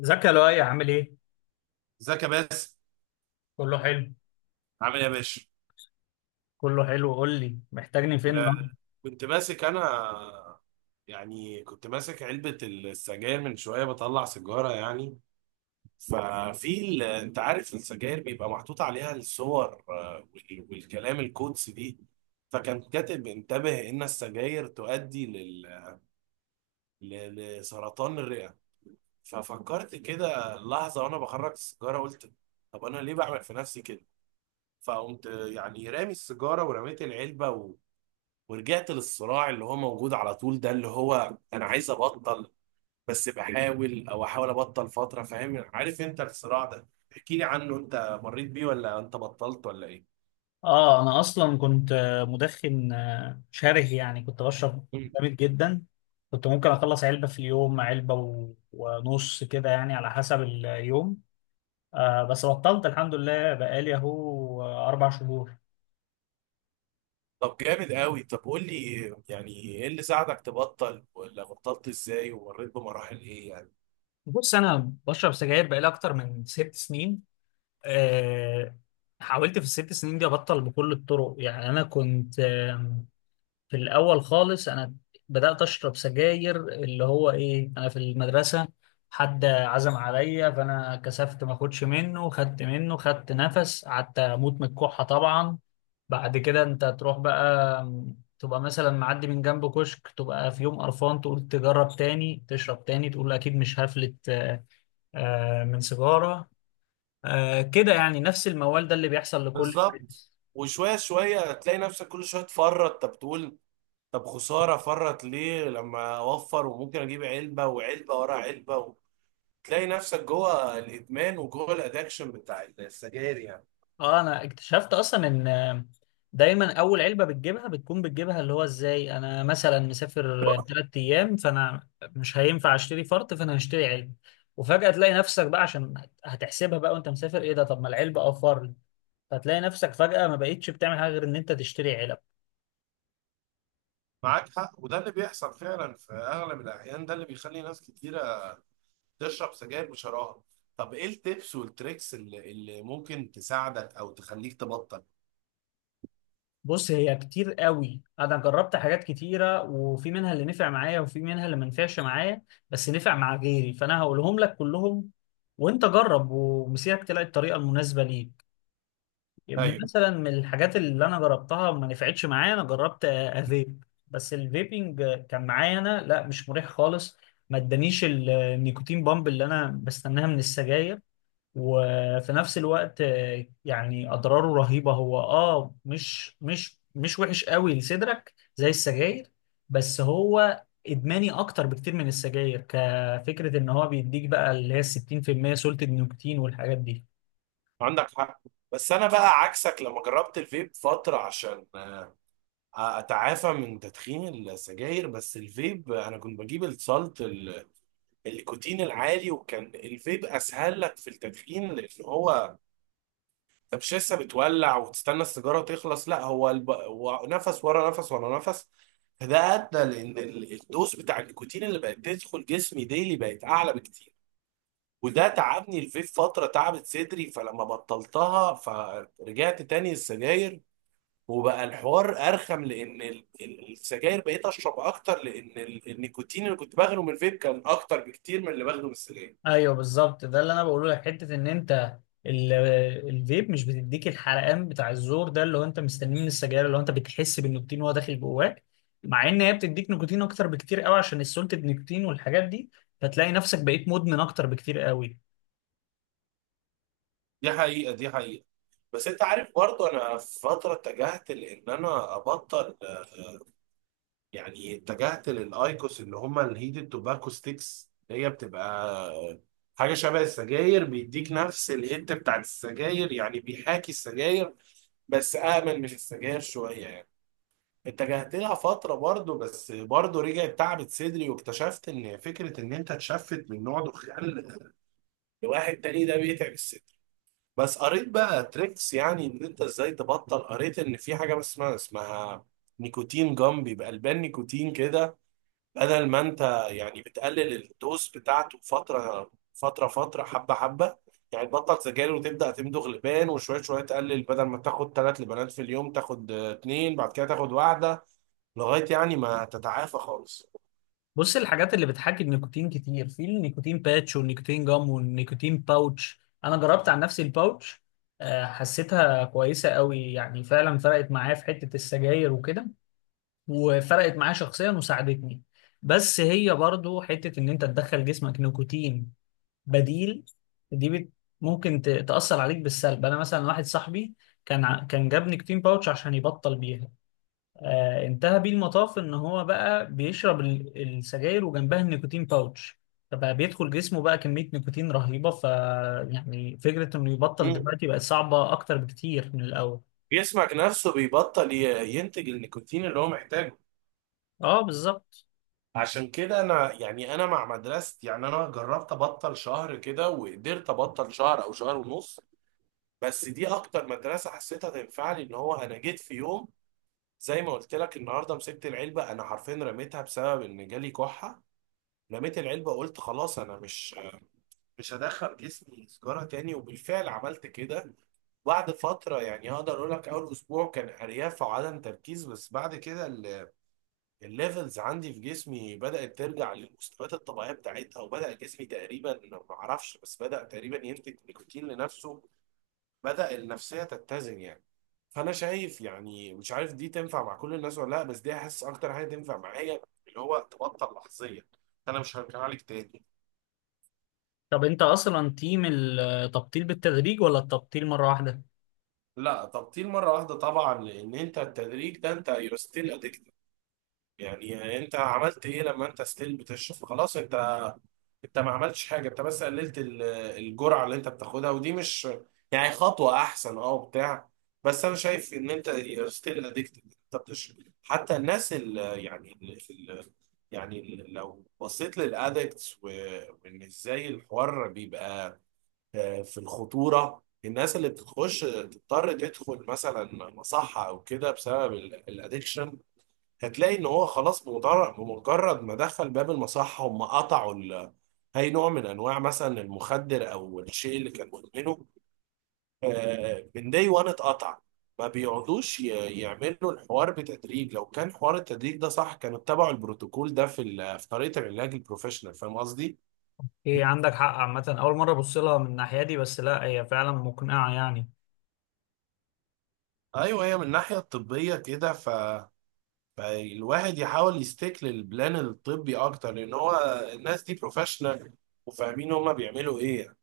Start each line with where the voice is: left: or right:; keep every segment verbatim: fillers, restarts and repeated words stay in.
left: ازيك يا لؤي، عامل ايه؟
right: ازيك يا باسم.
left: كله حلو.
right: عامل ايه يا باشا؟
left: كله حلو، قول لي محتاجني فين
right: آه
left: النهارده؟
right: كنت ماسك انا. يعني كنت ماسك علبة السجاير من شوية بطلع سيجارة يعني. ففي ال- انت عارف السجاير بيبقى محطوط عليها الصور آه، وال- والكلام القدسي دي. فكان كاتب انتبه ان السجاير تؤدي لل... ل- لسرطان الرئة. ففكرت كده لحظة وانا بخرج السيجارة قلت طب انا ليه بعمل في نفسي كده؟ فقمت يعني رامي السيجارة ورميت العلبة، ورجعت للصراع اللي هو موجود على طول ده، اللي هو انا عايز ابطل بس بحاول او احاول ابطل فترة. فاهم عارف انت الصراع ده؟ احكي لي عنه، انت مريت بيه ولا انت بطلت ولا ايه؟
left: اه، انا اصلا كنت آه، مدخن آه، شره، يعني كنت بشرب
right: مم.
left: جامد جدا. كنت ممكن اخلص علبة في اليوم، علبة و- ونص كده يعني، على حسب اليوم. آه، بس بطلت الحمد لله، بقالي اهو آه، اربع شهور.
right: طب جامد قوي. طب قول لي، يعني ايه اللي ساعدك تبطل ولا بطلت ازاي ومريت بمراحل ايه يعني؟
left: بص، انا بشرب سجاير بقالي اكتر من ست سنين. آه. حاولت في الست سنين دي ابطل بكل الطرق، يعني انا كنت آم، في الأول خالص أنا بدأت أشرب سجاير، اللي هو إيه، أنا في المدرسة حد عزم عليا، فأنا كسفت ما أخدش منه، خدت منه، خدت نفس، قعدت أموت من الكحة طبعا. بعد كده أنت تروح بقى، م، تبقى مثلا معدي من جنب كشك، تبقى في يوم قرفان، تقول تجرب تاني، تشرب تاني، تقول أكيد مش هفلت آه، آه، من سيجارة. آه، كده يعني نفس الموال ده اللي بيحصل لكل
right: بالظبط.
left: الناس.
right: وشوية شوية تلاقي نفسك كل شوية تفرط. طب تقول طب خسارة، فرط ليه لما اوفر وممكن اجيب علبة وعلبة ورا علبة. تلاقي نفسك جوه الادمان وجوه الادكشن بتاع السجاير يعني.
left: اه، انا اكتشفت اصلا ان دايما اول علبه بتجيبها، بتكون بتجيبها اللي هو ازاي، انا مثلا مسافر ثلاث ايام، فانا مش هينفع اشتري فرط، فانا هشتري علبه. وفجاه تلاقي نفسك بقى، عشان هتحسبها بقى وانت مسافر، ايه ده طب ما العلبه اه فرد. فتلاقي نفسك فجاه ما بقيتش بتعمل حاجه غير ان انت تشتري علب.
right: معاك حق، وده اللي بيحصل فعلا في اغلب الاحيان، ده اللي بيخلي ناس كتيره تشرب سجاير بشراهه. طب ايه التبس والتريكس اللي, اللي ممكن تساعدك او تخليك تبطل؟
left: بص، هي كتير قوي، انا جربت حاجات كتيره، وفي منها اللي نفع معايا وفي منها اللي ما نفعش معايا، بس نفع مع غيري، فانا هقولهم لك كلهم، وانت جرب ومسيرك تلاقي الطريقه المناسبه ليك. يبقى
right: ايوه
left: مثلا من الحاجات اللي انا جربتها ما نفعتش معايا، انا جربت آه، افيب، بس الفيبنج آه، كان معايا انا لا، مش مريح خالص. ما ادانيش ال- النيكوتين بامب اللي انا بستناها من السجاير، وفي نفس الوقت آه، يعني اضراره رهيبة. هو اه مش مش مش وحش قوي لصدرك زي السجاير، بس هو ادماني اكتر بكتير من السجاير، كفكرة ان هو بيديك بقى اللي هي ستين في المية سلطة نيكوتين والحاجات دي.
right: عندك حق. بس انا بقى عكسك لما جربت الفيب فتره عشان آه، اتعافى من تدخين السجاير. بس الفيب انا كنت بجيب السالت ال- النيكوتين العالي، وكان الفيب اسهل لك في التدخين لان هو انت مش لسه بتولع وتستنى السيجاره تخلص، لا هو الب... هو نفس ورا نفس ورا نفس. فده ادى لان ال- الدوز بتاع النيكوتين اللي بقت تدخل جسمي ديلي بقت اعلى بكتير. وده تعبني الفيب فتره، تعبت صدري، فلما بطلتها فرجعت تاني السجاير. وبقى الحوار ارخم لان ال- ال- السجاير بقيت اشرب اكتر، لان ال- النيكوتين اللي كنت باخده من الفيب كان اكتر بكتير من اللي باخده من السجاير.
left: ايوه بالظبط، ده اللي انا بقوله لك، حته ان انت ال- الفيب مش بتديك الحرقان بتاع الزور، ده اللي هو انت مستنيه من السجاير، اللي هو انت بتحس بالنيكوتين وهو داخل جواك، مع ان هي بتديك نيكوتين اكتر بكتير قوي عشان السولتد نيكوتين والحاجات دي. فتلاقي نفسك بقيت مدمن اكتر بكتير قوي.
right: دي حقيقه دي حقيقه بس انت عارف برضه انا في فتره اتجهت لان انا ابطل، آه، يعني اتجهت للايكوس اللي هم الهيدد توباكو ستيكس، اللي هي بتبقى آه، حاجه شبه السجاير، بيديك نفس الهيت بتاعت السجاير يعني، بيحاكي السجاير بس امن مش السجاير شويه يعني. اتجهت لها فتره برضه، بس برضه رجعت، تعبت صدري، واكتشفت ان فكره ان انت تشفت من نوع دخان لواحد تاني ده بيتعب الصدر. بس قريت بقى تريكس يعني ان انت ازاي تبطل. قريت ان في حاجه بس اسمها اسمها نيكوتين جام، بيبقى البان نيكوتين كده، بدل ما انت يعني بتقلل الدوز بتاعته فتره فتره فتره، حبه حبه. يعني تبطل سجاير وتبدا تمضغ لبان، وشويه شويه تقلل، بدل ما تاخد ثلاث لبانات في اليوم تاخد آه، اتنين، بعد كده تاخد واحده، لغايه يعني ما تتعافى خالص.
left: بص، الحاجات اللي بتحاكي النيكوتين كتير، في النيكوتين باتش والنيكوتين جام والنيكوتين باوتش. انا جربت عن نفسي الباوتش، آه، حسيتها كويسه قوي يعني، فعلا فرقت معايا في حته السجاير وكده، وفرقت معايا شخصيا وساعدتني. بس هي برضو حتة ان انت تدخل جسمك نيكوتين بديل، دي بت ممكن ت- تأثر عليك بالسلب. انا مثلا واحد صاحبي كان ع- كان جاب نيكوتين باوتش عشان يبطل بيها. آه، انتهى بيه المطاف ان هو بقى بيشرب ال- السجاير وجنبها النيكوتين باوتش، فبقى بيدخل جسمه بقى كمية نيكوتين رهيبة. ف، يعني فكرة انه يبطل
right: مم.
left: دلوقتي بقت صعبة اكتر بكتير من الاول.
right: جسمك نفسه بيبطل ي- ينتج النيكوتين اللي هو محتاجه.
left: اه بالظبط.
right: عشان كده انا يعني انا مع مدرستي، يعني انا جربت ابطل شهر كده وقدرت ابطل شهر او شهر ونص. بس دي اكتر مدرسة حسيتها تنفع لي، ان هو انا جيت في يوم زي ما قلت لك النهارده، مسكت العلبة انا حرفيا رميتها بسبب ان جالي كحة. رميت العلبة قلت خلاص انا مش مش هدخل جسمي سجارة تاني، وبالفعل عملت كده. بعد فترة يعني اقدر اقول لك اول اسبوع كان ارياف وعدم تركيز، بس بعد كده الليفلز عندي في جسمي بدأت ترجع للمستويات الطبيعية بتاعتها، وبدأ جسمي تقريبا ما اعرفش بس بدأ تقريبا ينتج نيكوتين لنفسه، بدأ النفسية تتزن يعني. فأنا شايف يعني مش عارف دي تنفع مع كل الناس ولا لا، بس دي حاسس أكتر حاجة تنفع معايا، اللي هو تبطل لحظيا. أنا مش هرجع لك تاني.
left: طب انت اصلا تيم التبطيل بالتدريج ولا التبطيل مرة واحدة؟
right: لا، تبطيل مرة واحدة طبعا، لأن أنت التدريج ده أنت يو ستيل أدكتد. يعني أنت عملت إيه لما أنت ستيل بتشرب؟ خلاص أنت، انت ما عملتش حاجه، انت بس قللت ال- الجرعه اللي انت بتاخدها، ودي مش يعني خطوه احسن اه وبتاع، بس انا شايف ان انت ستيل اديكتد، انت بتشرب. حتى الناس اللي يعني اللي يعني ال- لو بصيت للادكتس وان ازاي الحوار بيبقى، آه، في الخطوره، الناس اللي بتخش تضطر تدخل مثلا مصحه او كده بسبب الادكشن، هتلاقي ان هو خلاص بمجرد بمجرد ما دخل باب المصحة هم قطعوا ال... اي نوع من انواع مثلا المخدر او الشيء اللي كان مدمنه، آه، من داي وان اتقطع. ما بيقعدوش ي- يعملوا الحوار بتدريج. لو كان حوار التدريج ده صح كانوا اتبعوا البروتوكول ده في ال... في طريقة العلاج البروفيشنال. فاهم قصدي؟
left: ايه، عندك حق. عامة أول مرة أبص لها من الناحية دي، بس لا هي فعلا مقنعة يعني.
right: ايوه، هي من الناحية الطبية كده ف، فالواحد يحاول يستيك للبلان الطبي اكتر، لان هو الناس دي بروفيشنال وفاهمين هما بيعملوا ايه.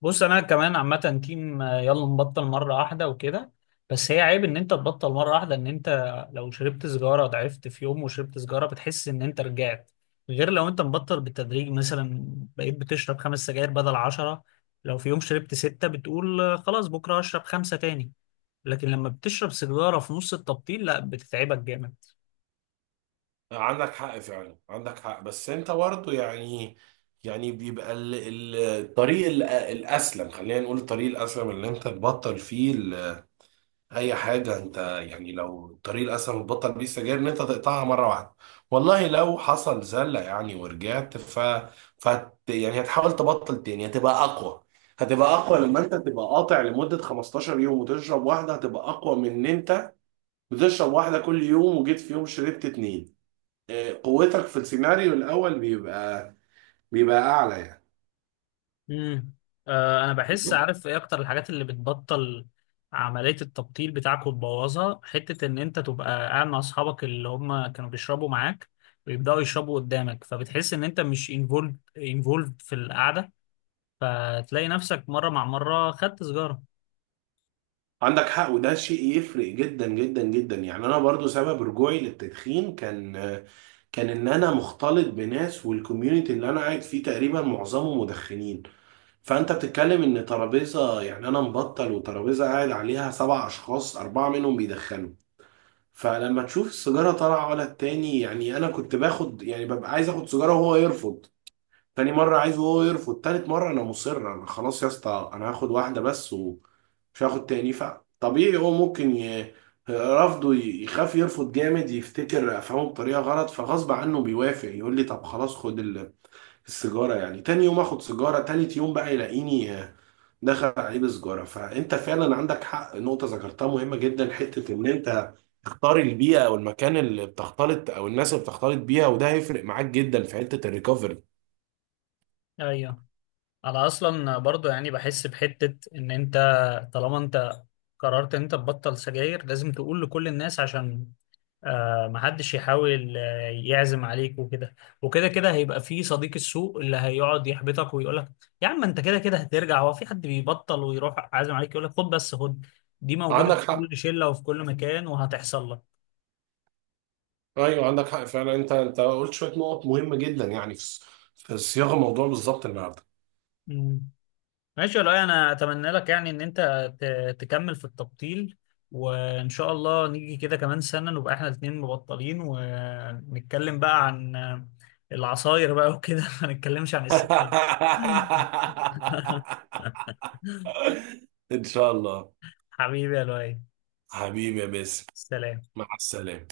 left: بص، أنا كمان عامة تيم، آه، يلا نبطل مرة واحدة وكده. بس هي عيب إن أنت تبطل مرة واحدة، إن أنت لو شربت سيجارة، ضعفت في يوم وشربت سيجارة، بتحس إن أنت رجعت. غير لو أنت مبطل بالتدريج، مثلا بقيت بتشرب خمس سجاير بدل عشرة، لو في يوم شربت ستة بتقول آه، خلاص بكرة هشرب خمسة تاني. لكن لما بتشرب سيجارة في نص التبطيل، لا، بتتعبك جامد.
right: عندك حق فعلا، عندك حق. بس انت برضه يعني، يعني بيبقى ال- ال- الطريق ال- الاسلم، خلينا نقول الطريق الاسلم اللي انت تبطل فيه ال- اي حاجه. انت يعني لو الطريق الاسلم اللي تبطل بيه السجاير ان انت تقطعها مره واحده، والله لو حصل زله يعني ورجعت ف, ف، يعني هتحاول تبطل تاني هتبقى اقوى. هتبقى اقوى لما انت تبقى قاطع لمده خمستاشر يوم وتشرب واحده، هتبقى اقوى من ان انت بتشرب واحده كل يوم وجيت في يوم شربت اتنين. قوتك في السيناريو الاول بيبقى بيبقى اعلى يعني.
left: امم. آه، انا بحس عارف ايه اكتر الحاجات اللي بتبطل عملية التبطيل بتاعك وتبوظها، حتة ان انت تبقى قاعد مع اصحابك اللي هم كانوا بيشربوا معاك، ويبدأوا يشربوا قدامك، فبتحس ان انت مش انفولد، انفولد في القعدة، فتلاقي نفسك مرة مع مرة خدت سيجارة.
right: عندك حق، وده شيء يفرق جدا جدا جدا يعني. انا برضو سبب رجوعي للتدخين كان كان ان انا مختلط بناس، والكوميونتي اللي انا قاعد فيه تقريبا معظمه مدخنين. فانت بتتكلم ان ترابيزه، يعني انا مبطل وترابيزه قاعد عليها سبع اشخاص اربعه منهم بيدخنوا. فلما تشوف السيجاره طالعه ولا التاني، يعني انا كنت باخد يعني ببقى عايز اخد سيجاره وهو يرفض، تاني مرة عايزه هو يرفض، تالت مرة أنا مصر أنا خلاص يا اسطى أنا هاخد واحدة بس ومش هاخد تاني. فطبيعي هو ممكن ي... رفضه ي- يخاف يرفض جامد، يفتكر أفهمه بطريقة غلط، فغصب عنه بيوافق يقول لي طب خلاص خد ال- السيجارة. يعني تاني يوم آخد سيجارة، تالت يوم بقى يلاقيني آه، دخل عليه بسجارة. فأنت فعلا عندك حق، نقطة ذكرتها مهمة جدا، حتة إن أنت تختار البيئة أو المكان اللي بتختلط أو الناس اللي بتختلط بيها، وده هيفرق معاك جدا في حتة الريكفري.
left: ايوه، انا اصلا برضو يعني بحس بحتة ان انت، طالما انت قررت ان انت تبطل سجاير، لازم تقول لكل الناس، عشان آه محدش يحاول آه، يعزم عليك وكده. وكده كده هيبقى في صديق السوق اللي هيقعد يحبطك ويقول لك يا عم انت كده كده هترجع. هو في حد بيبطل ويروح عازم عليك يقول لك خد بس خد؟ دي موجودة
right: عندك
left: في
right: حق.
left: كل شلة وفي كل مكان وهتحصل لك.
right: ايوه عندك حق فعلا، انت انت قلت شويه نقط مهمه جدا يعني في في صياغه الموضوع بالظبط النهارده.
left: مم. ماشي والله، انا اتمنى لك يعني ان انت ت- تكمل في التبطيل، وان شاء الله نيجي كده كمان سنة نبقى احنا الاتنين مبطلين ونتكلم بقى عن آه، العصاير بقى وكده ما نتكلمش عن السكين
right: ان شاء الله.
left: حبيبي يا لؤي،
right: حبيبي يا باسم.
left: سلام.
right: مع السلامه.